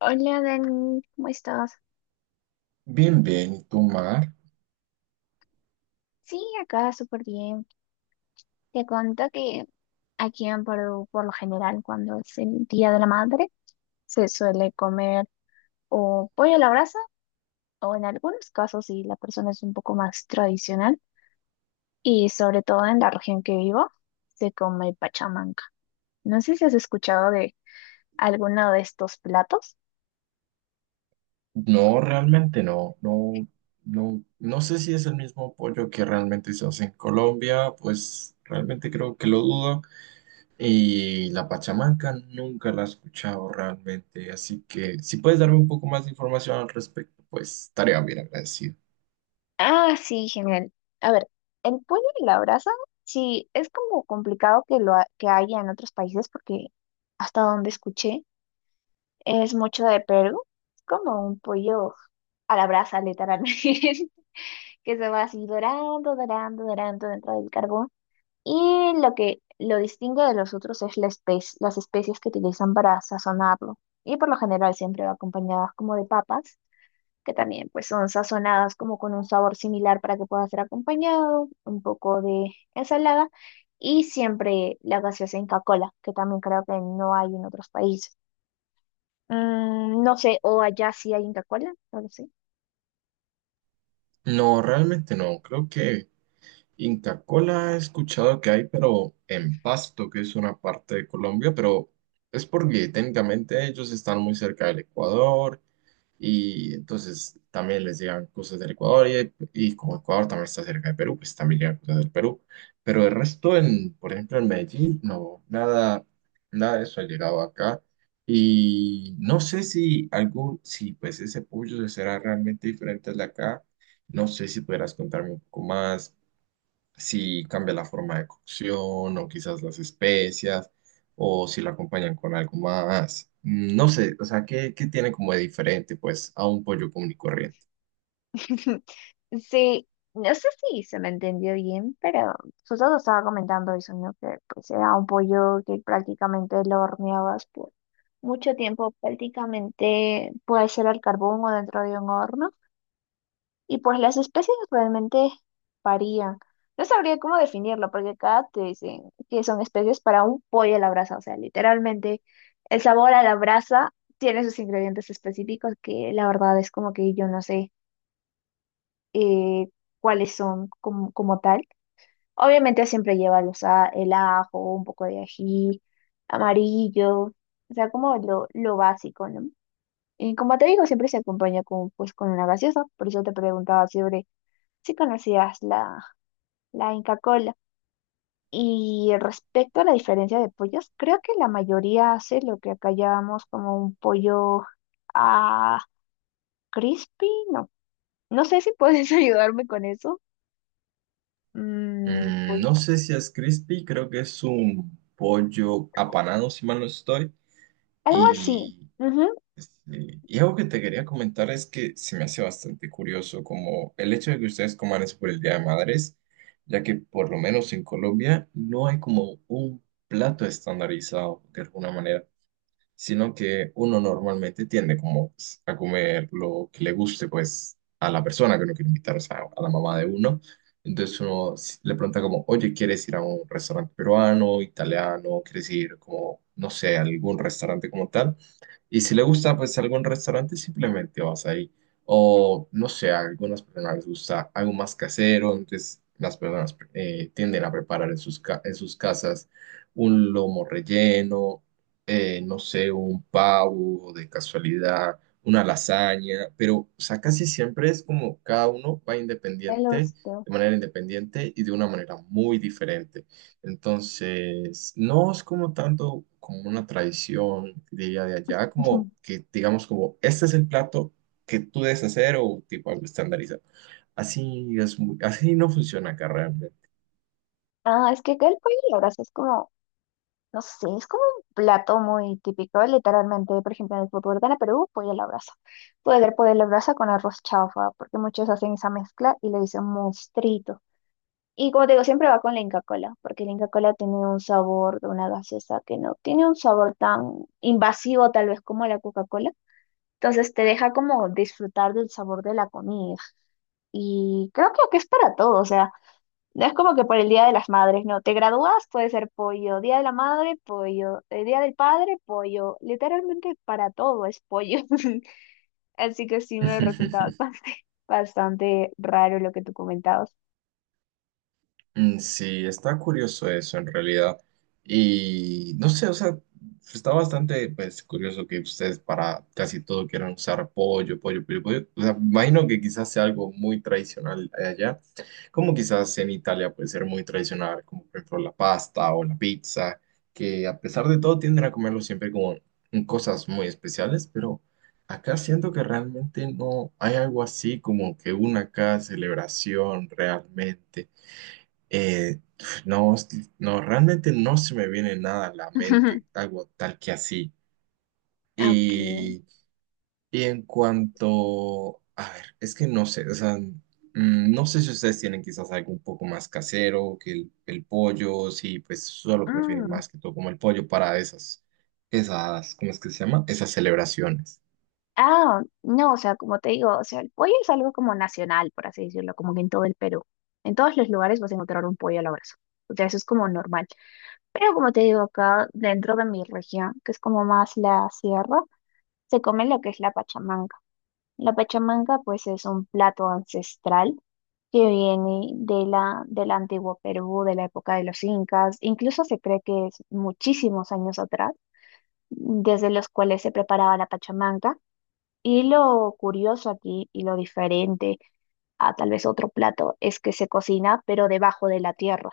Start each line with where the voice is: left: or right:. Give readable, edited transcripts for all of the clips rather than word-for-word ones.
left: Hola Dani, ¿cómo estás?
right: Bien, bien, ¿y tú, Mar?
left: Sí, acá súper bien. Te cuento que aquí en Perú, por lo general, cuando es el Día de la Madre, se suele comer o pollo a la brasa, o en algunos casos, si la persona es un poco más tradicional, y sobre todo en la región que vivo, se come pachamanca. No sé si has escuchado de alguno de estos platos.
right: No, realmente no sé si es el mismo pollo que realmente se hace en Colombia, pues realmente creo que lo dudo. Y la pachamanca nunca la he escuchado realmente, así que si puedes darme un poco más de información al respecto, pues estaría bien agradecido.
left: Ah, sí, genial. A ver, el pollo y la brasa, sí, es como complicado que que haya en otros países porque hasta donde escuché es mucho de Perú. Es como un pollo a la brasa, literalmente, que se va así dorando, dorando, dorando dentro del carbón. Y lo que lo distingue de los otros es las especias que utilizan para sazonarlo. Y por lo general siempre va acompañadas como de papas que también pues son sazonadas como con un sabor similar para que pueda ser acompañado, un poco de ensalada y siempre la gaseosa Inca Kola, que también creo que no hay en otros países. Mm, no sé, o allá sí hay Inca Kola, no lo sé.
right: No, realmente no, creo que Inca Kola he escuchado que hay, pero en Pasto, que es una parte de Colombia, pero es porque técnicamente ellos están muy cerca del Ecuador y entonces también les llegan cosas del Ecuador y como Ecuador también está cerca de Perú, pues también llegan cosas del Perú. Pero el resto, en, por ejemplo, en Medellín, no, nada, nada de eso ha llegado acá. Y no sé si algún, si pues ese pollo será realmente diferente al de acá. No sé si podrás contarme un poco más si cambia la forma de cocción o quizás las especias o si lo acompañan con algo más. No sé, o sea, ¿qué, qué tiene como de diferente pues a un pollo común y corriente?
left: Sí, no sé si se me entendió bien, pero Soto estaba comentando eso, ¿no? Que pues era un pollo que prácticamente lo horneabas por mucho tiempo, prácticamente puede ser al carbón o dentro de un horno. Y pues las especies realmente varían. No sabría cómo definirlo, porque acá te dicen que son especies para un pollo a la brasa. O sea, literalmente el sabor a la brasa tiene sus ingredientes específicos que la verdad es como que yo no sé eh, cuáles son como tal. Obviamente siempre lleva el ajo, un poco de ají, amarillo, o sea, como lo básico, ¿no? Y como te digo, siempre se acompaña con, pues, con una gaseosa. Por eso te preguntaba siempre si conocías la Inca Kola. Y respecto a la diferencia de pollos, creo que la mayoría hace lo que acá llamamos como un pollo a crispy, no. No sé si puedes ayudarme con eso. Mm,
right: Mm,
left: pollo-
right: no sé si es crispy, creo que es un pollo apanado, si mal no estoy,
left: algo así.
right: y
left: Ujú,
right: sí, y algo que te quería comentar es que se me hace bastante curioso como el hecho de que ustedes coman eso por el Día de Madres, ya que por lo menos en Colombia no hay como un plato estandarizado de alguna manera, sino que uno normalmente tiende como pues, a comer lo que le guste pues a la persona que uno quiere invitar, o sea, a la mamá de uno. Entonces le pregunta como, oye, ¿quieres ir a un restaurante peruano, italiano? ¿Quieres ir como, no sé, a algún restaurante como tal? Y si le gusta, pues algún restaurante, simplemente vas ahí. O no sé, a algunas personas les gusta algo más casero, entonces las personas tienden a preparar en en sus casas un lomo relleno, no sé, un pavo de casualidad, una lasaña, pero o sea, casi siempre es como cada uno va
left: el
right: independiente,
left: osteo.
right: de manera independiente y de una manera muy diferente. Entonces, no es como tanto como una tradición, diría de allá, como que digamos como este es el plato que tú debes hacer o tipo algo estandarizado. Así es así no funciona acá realmente.
left: Ah, es que acá el pollo a la brasa es como no sé, es como un plato muy típico, literalmente. Por ejemplo, en el fútbol gana Perú, pollo a la brasa. Puede ser pollo a la brasa con arroz chaufa, porque muchos hacen esa mezcla y le dicen mostrito. Y como te digo, siempre va con la Inca Kola, porque la Inca Kola tiene un sabor de una gaseosa que no tiene un sabor tan invasivo, tal vez como la Coca-Cola. Entonces te deja como disfrutar del sabor de la comida. Y creo que es para todo, o sea. No es como que por el Día de las Madres, no. Te gradúas, puede ser pollo. Día de la Madre, pollo. El Día del Padre, pollo. Literalmente para todo es pollo. Así que sí me resultaba bastante raro lo que tú comentabas.
right: Mm, sí, está curioso eso en realidad. Y no sé, o sea, está bastante pues, curioso que ustedes para casi todo quieran usar pollo, pollo, pollo, pollo. O sea, imagino que quizás sea algo muy tradicional allá, como quizás en Italia puede ser muy tradicional, como por ejemplo la pasta o la pizza, que a pesar de todo tienden a comerlo siempre como en cosas muy especiales, pero acá siento que realmente no hay algo así como que una acá celebración realmente. Eh, no, no, realmente no se me viene nada a la mente, algo tal que así.
left: Ok.
right: Y, y en cuanto, a ver, es que no sé, o sea, no sé si ustedes tienen quizás algo un poco más casero que el pollo, si pues solo prefieren
left: Mm.
right: más que todo como el pollo para esas, esas, ¿cómo es que se llama? Esas celebraciones.
left: Ah, no, o sea, como te digo, o sea, el pollo es algo como nacional, por así decirlo, como que en todo el Perú. En todos los lugares vas a encontrar un pollo al abrazo. O sea, eso es como normal. Pero como te digo, acá dentro de mi región, que es como más la sierra, se come lo que es la pachamanca. La pachamanca pues es un plato ancestral que viene de del antiguo Perú, de la época de los incas, incluso se cree que es muchísimos años atrás, desde los cuales se preparaba la pachamanca. Y lo curioso aquí y lo diferente a tal vez otro plato es que se cocina pero debajo de la tierra.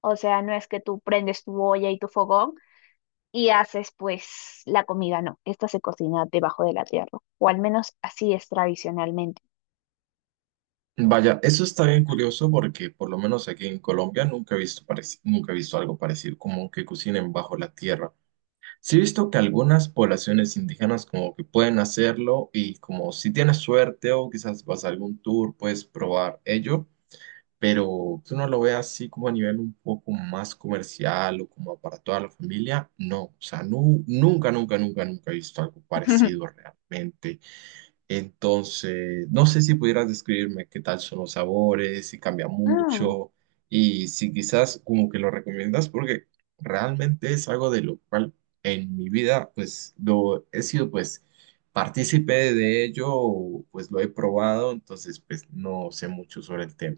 left: O sea, no es que tú prendes tu olla y tu fogón y haces pues la comida, no, esta se cocina debajo de la tierra, o al menos así es tradicionalmente.
right: Vaya, eso está bien curioso porque por lo menos aquí en Colombia nunca he visto algo parecido, como que cocinen bajo la tierra. Sí he visto que algunas poblaciones indígenas como que pueden hacerlo y como si tienes suerte o quizás vas a algún tour, puedes probar ello, pero que uno lo vea así como a nivel un poco más comercial o como para toda la familia, no, o sea, nunca, nunca, nunca, nunca he visto algo parecido realmente. Entonces, no sé si pudieras describirme qué tal son los sabores, si cambia
left: Mm,
right: mucho y si quizás como que lo recomiendas, porque realmente es algo de lo cual en mi vida pues lo he sido pues partícipe de ello, o, pues lo he probado, entonces pues no sé mucho sobre el tema.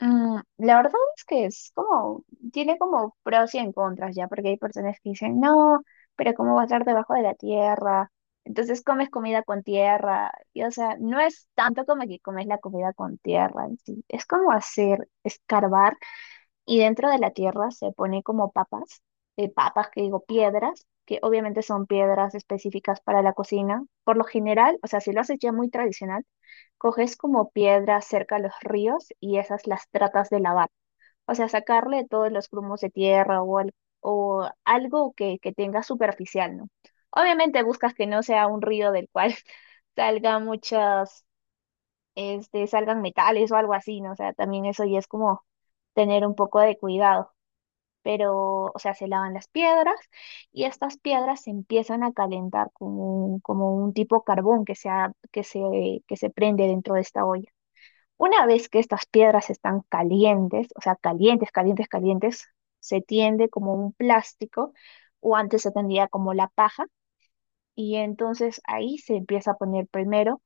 left: la verdad es que es como tiene como pros y en contras ya, porque hay personas que dicen, no, pero ¿cómo va a estar debajo de la tierra? Entonces comes comida con tierra, y o sea, no es tanto como que comes la comida con tierra en sí, es como hacer, escarbar y dentro de la tierra se pone como papas, papas que digo piedras, que obviamente son piedras específicas para la cocina. Por lo general, o sea, si lo haces ya muy tradicional, coges como piedras cerca a los ríos y esas las tratas de lavar. O sea, sacarle todos los grumos de tierra o algo que tenga superficial, ¿no? Obviamente buscas que no sea un río del cual salgan muchas, este, salgan metales o algo así, ¿no? O sea, también eso ya es como tener un poco de cuidado pero, o sea, se lavan las piedras y estas piedras se empiezan a calentar como como un tipo carbón que se prende dentro de esta olla. Una vez que estas piedras están calientes, o sea, calientes, calientes, calientes, se tiende como un plástico o antes se tendía como la paja y entonces ahí se empieza a poner primero.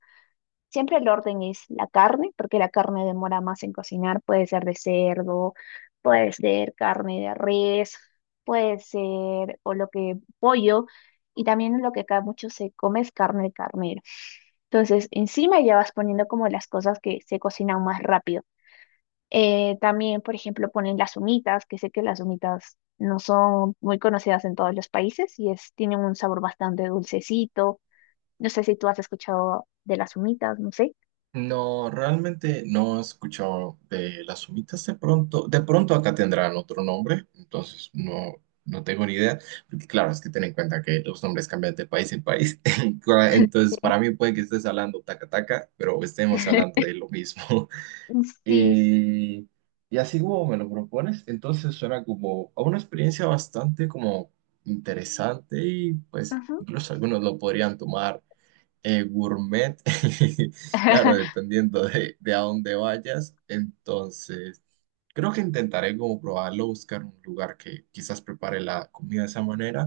left: Siempre el orden es la carne, porque la carne demora más en cocinar. Puede ser de cerdo, puede ser carne de res, puede ser o lo que pollo. Y también lo que acá mucho se come es carne de carnero. Entonces, encima ya vas poniendo como las cosas que se cocinan más rápido. También, por ejemplo, ponen las humitas, que sé que las humitas no son muy conocidas en todos los países tienen un sabor bastante dulcecito. No sé si tú has escuchado de las humitas, no sé.
right: No, realmente no he escuchado de las humitas de pronto. De pronto acá tendrán otro nombre, entonces no, no tengo ni idea. Porque claro, es que ten en cuenta que los nombres cambian de país en país.
left: Sí,
right: Entonces, para mí puede que estés hablando taca taca, pero estemos hablando de lo mismo.
left: sí.
right: Y, y así como me lo propones, entonces suena como a una experiencia bastante como interesante y pues
left: Ujú.
right: incluso algunos lo podrían tomar gourmet, claro, dependiendo de a dónde vayas. Entonces, creo que intentaré como probarlo, buscar un lugar que quizás prepare la comida de esa manera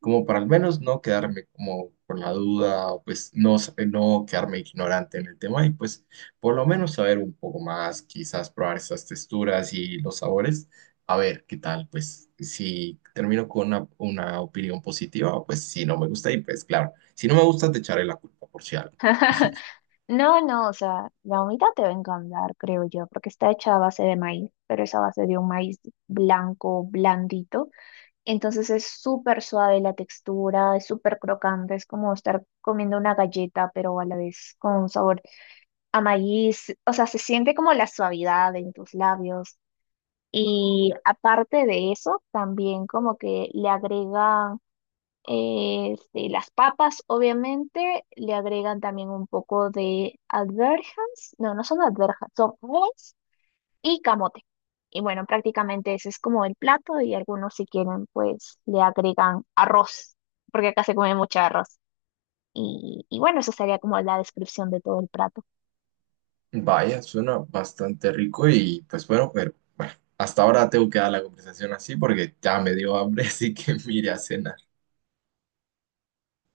right: como para al menos no quedarme como con la duda, o pues no, no quedarme ignorante en el tema y pues por lo menos saber un poco más, quizás probar esas texturas y los sabores, a ver qué tal, pues si termino con una opinión positiva, pues si no me gusta y pues claro, si no me gusta te echaré la culpa por si algo.
left: No, no, o sea, la humita te va a encantar, creo yo, porque está hecha a base de maíz, pero es a base de un maíz blanco, blandito. Entonces es súper suave la textura, es súper crocante, es como estar comiendo una galleta, pero a la vez con un sabor a maíz. O sea, se siente como la suavidad en tus labios. Y aparte de eso, también como que le agrega este, las papas, obviamente, le agregan también un poco de alverjas. No, no son alverjas, son moles y camote. Y bueno, prácticamente ese es como el plato y algunos si quieren, pues le agregan arroz, porque acá se come mucho arroz. Y bueno, eso sería como la descripción de todo el plato.
right: Vaya, suena bastante rico y pues bueno, pero bueno, hasta ahora tengo que dar la conversación así porque ya me dio hambre, así que mire a cenar.